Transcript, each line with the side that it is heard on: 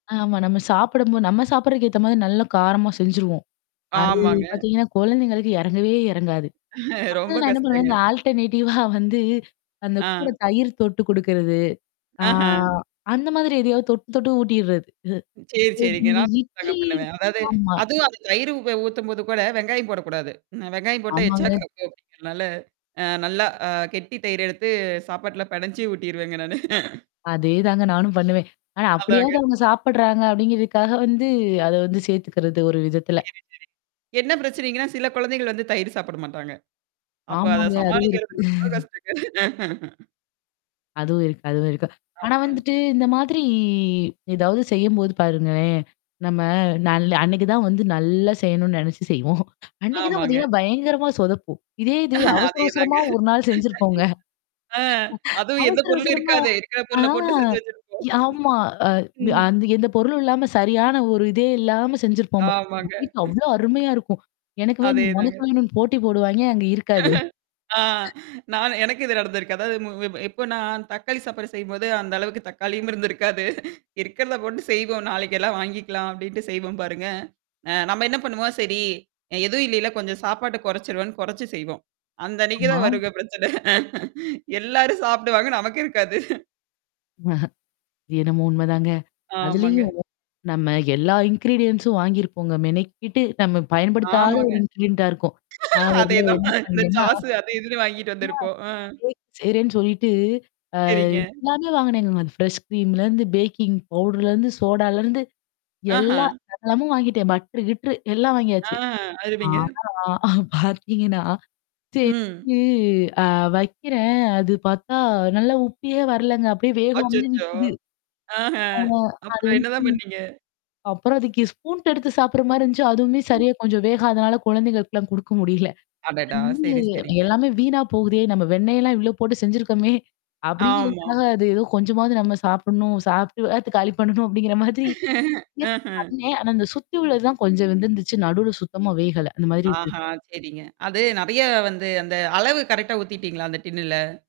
left: ஆமா. நம்ம சாப்புடும்போது நம்ம சாப்புடுறதுக்கு ஏத்த மாரி நல்ல காரமா செஞ்சுருவோம். அது
right: ஆமாங்க.
left: பார்த்தீங்கன்னா, குழந்தைங்களுக்கு இறங்கவே இறங்காது.
right: ரொம்ப
left: அப்பலாம் நான் என்ன பண்ணுவேன்.
right: கஷ்டங்க.
left: இந்த ஆல்டர்னேட்டிவா வந்து, அந்த கூட
right: ஆ.
left: தயிறு தொட்டு குடுக்கிறது. ஆ
right: அஹ.
left: அந்த மாரி எதையாவது தொட்டு தொட்டு ஊட்டிட்றது.
right: சேரி,
left: [unintelligible]
right: சேரிங்க.
left: இந்த
right: நான் கூட அப்டிதாங்க
left: இட்லி
right: பண்ணுவேன். அதாவது
left: ஆமா.
right: அதுவும் அந்த தயிர உ ஊத்தும்போது கூட வெங்காயம் போடக்கூடாது. வெங்காயம் போட்டா எச்சா
left: ஆமாங்க.
right: கக்கியும் அப்டிங்கிறதுனால, அ, நல்லா ஆ, கெட்டி தயிர எடுத்து சாப்பாட்டுல பெணஞ்சி ஊட்டிருவேங்க நானு.
left: அதேதாங்க நானும் பண்ணுவேன். ஆனா
right: அதாங்க.
left: அப்படியாவது அவங்க சாப்படுறாங்க அப்டிங்கிறதுக்காக வந்து, அத வந்து சேர்த்துக்கிறது ஒரு விதத்தல.
right: சரி, சரிங்க. என்ன பிரச்சனைங்கன்னா, சில குழந்தைகள் வந்து தயிரு சாப்பிட மாட்டாங்க. அப்ப அத
left: ஆமாங்க. அதுவும் இருக்கு.
right: சமாளிக்கிறதுக்கு ரொம்ப கஷ்டங்க.
left: அதுவும் இருக்கு, அதுவும் இருக்கு. ஆனா,
right: ஆஹ.
left: வந்துட்டு இந்த மாதிரி ஏதாவது செய்யும்போது பாருங்களேன், நம்ம நல்ல அன்னைக்கு தான் வந்து நல்லா செய்யணும்னு நெனச்சு செய்வோம். அன்னைக்கு தான்
right: ஆமாங்க.
left: பார்த்தீங்கன்னா, பயங்கரமா சொதப்பும். இதே இது அவசர
right: அதேதாங்க.
left: அவசரமா 1 நாள் செஞ்சிருப்போங்க.
right: ஆ, அதுவும் எந்த
left: அவசர
right: பொருளும்
left: அவசரமா
right: இருக்காதே. இருக்கிற
left: ஆ.
right: பொருள போட்டு செஞ்சு வச்சிருப்போம்.
left: ஆமா. அ
right: ம்.
left: அந்த எந்த பொருளும் இல்லாம சரியான ஒரு இதே இல்லாம செஞ்சிருப்போம்ங்க நம்ம
right: ஆமாங்க.
left: வீட்ல அவ்ளோ அருமையா இருக்கும். எனக்கு வேணும், உனக்கு
right: அதேதாங்க.
left: வேணும்னு போட்டி போடுவாங்க அங்க இருக்காது.
right: ஆ, நான் எனக்கு இது நடந்திருக்கு. அதாவது மு இப்போ நான் தக்காளி சாப்பாடு செய்யும்போது அந்த அளவுக்கு தக்காளியும் இருந்திருக்காது. "இருக்கிறத போட்டு செய்வோம் நாளைக்கெல்லாம் வாங்கிக்கலாம்." அப்டின்ட்டு செய்வோம் பாருங்க. அ நம்ம என்ன பண்ணுவோம் சரி எதுவும் இல்லைல்ல கொஞ்சம் சாப்பாட்ட குறைச்சுருவோன்னு குறைச்சு செய்வோம். அந்த அன்னைக்கு
left: ஆமா.
right: தான் வருங்க பிரச்சனை. எல்லாரும் சாப்டுவாங்க. நமக்கு இருக்காது.
left: அஹ. இதுவும் உண்மதாங்க.
right: ஆமாங்க.
left: அதுலயும் நம்ம எல்லா இன்கிரீடியன்ஸும் வாங்கிருப்போங்க. மெனக்கிட்டு நம்ம பயன்படுத்தாத
right: ஆமாங்க.
left: ஒரு இன்கிரியன்ட்டா இருக்கும். அ, நான் ஒரு தடவ
right: அதேதான்.
left: என்ன
right: இந்த
left: பண்ணேன்னா?
right: சாஸ்ஸு அது இதுன்னு வாங்கிட்டு
left: ஆ.
right: வந்திருப்போம். அ.
left: கேக் செய்றேன்னு சொல்லிட்டு, அ
right: சரிங்க.
left: எல்லாமே வாங்குனேங்க. அந்த ஃப்ரெஷ் ஸ்க்ரீம்லேருந்து பேக்கிங் பவுடர்லிருந்து சோடாலேருந்து
right: அஹ.
left: எல்லாம் சகலமும் வாங்கிட்டேன் பட்டரு கிட்டரு எல்லாம்
right: ஆ.
left: வாங்கியாச்சு.
right: அருமைங்க.
left: ஆனா பார்த்தீங்கன்னா,
right: ம்.
left: செஞ்சி ஆ, வெக்கிறேன். அது பார்த்தா, நல்லா உப்பியே வரலங்க. அப்படியே வேகாமலே
right: அச்சச்சோ!
left: நிக்குது.
right: ஆஹ.
left: ஆமா. அது
right: அப்புறம்
left: வந்து
right: என்னதான் பண்ணீங்க?
left: அப்புறம் அதுக்கு ஸ்பூன் எடுத்து சாப்டுற மாரி இருந்துச்சு, அதுவுமே சரியா கொஞ்சம் வேகாதனால குழந்தைகளுக்கெல்லாம் குடுக்க முடியல. அது
right: அடடா!
left: வந்து
right: சரி, சரிங்க.
left: எல்லாமே வீணா போகுதே! நம்ம வெண்ணெயெல்லாம் இவ்ளோ போட்டு செஞ்சுருக்கோமே.
right: ஆமா.
left: அப்டிங்கிறதுக்காக அது ஏதோ கொஞ்சமாவது நம்ம சாப்பிடணும். சாப்புட்ட வேகத்த காலி பண்ணணும் அப்டிங்கிற மாதிரி முயற்சி
right: அஹ.
left: பண்ணேன். ஆனா, இந்த சுத்தி உள்ளது தான் கொஞ்சம் வெந்துருந்துச்சு. நடுவுல சுத்தமா வேகல. அந்த மாரி
right: ஆஹ.
left: இருந்தது.
right: சரிங்க. அது நெறைய வந்து, அந்த அளவு கரெக்ட்டா ஊத்திட்டீங்களா அந்த டின்னுல?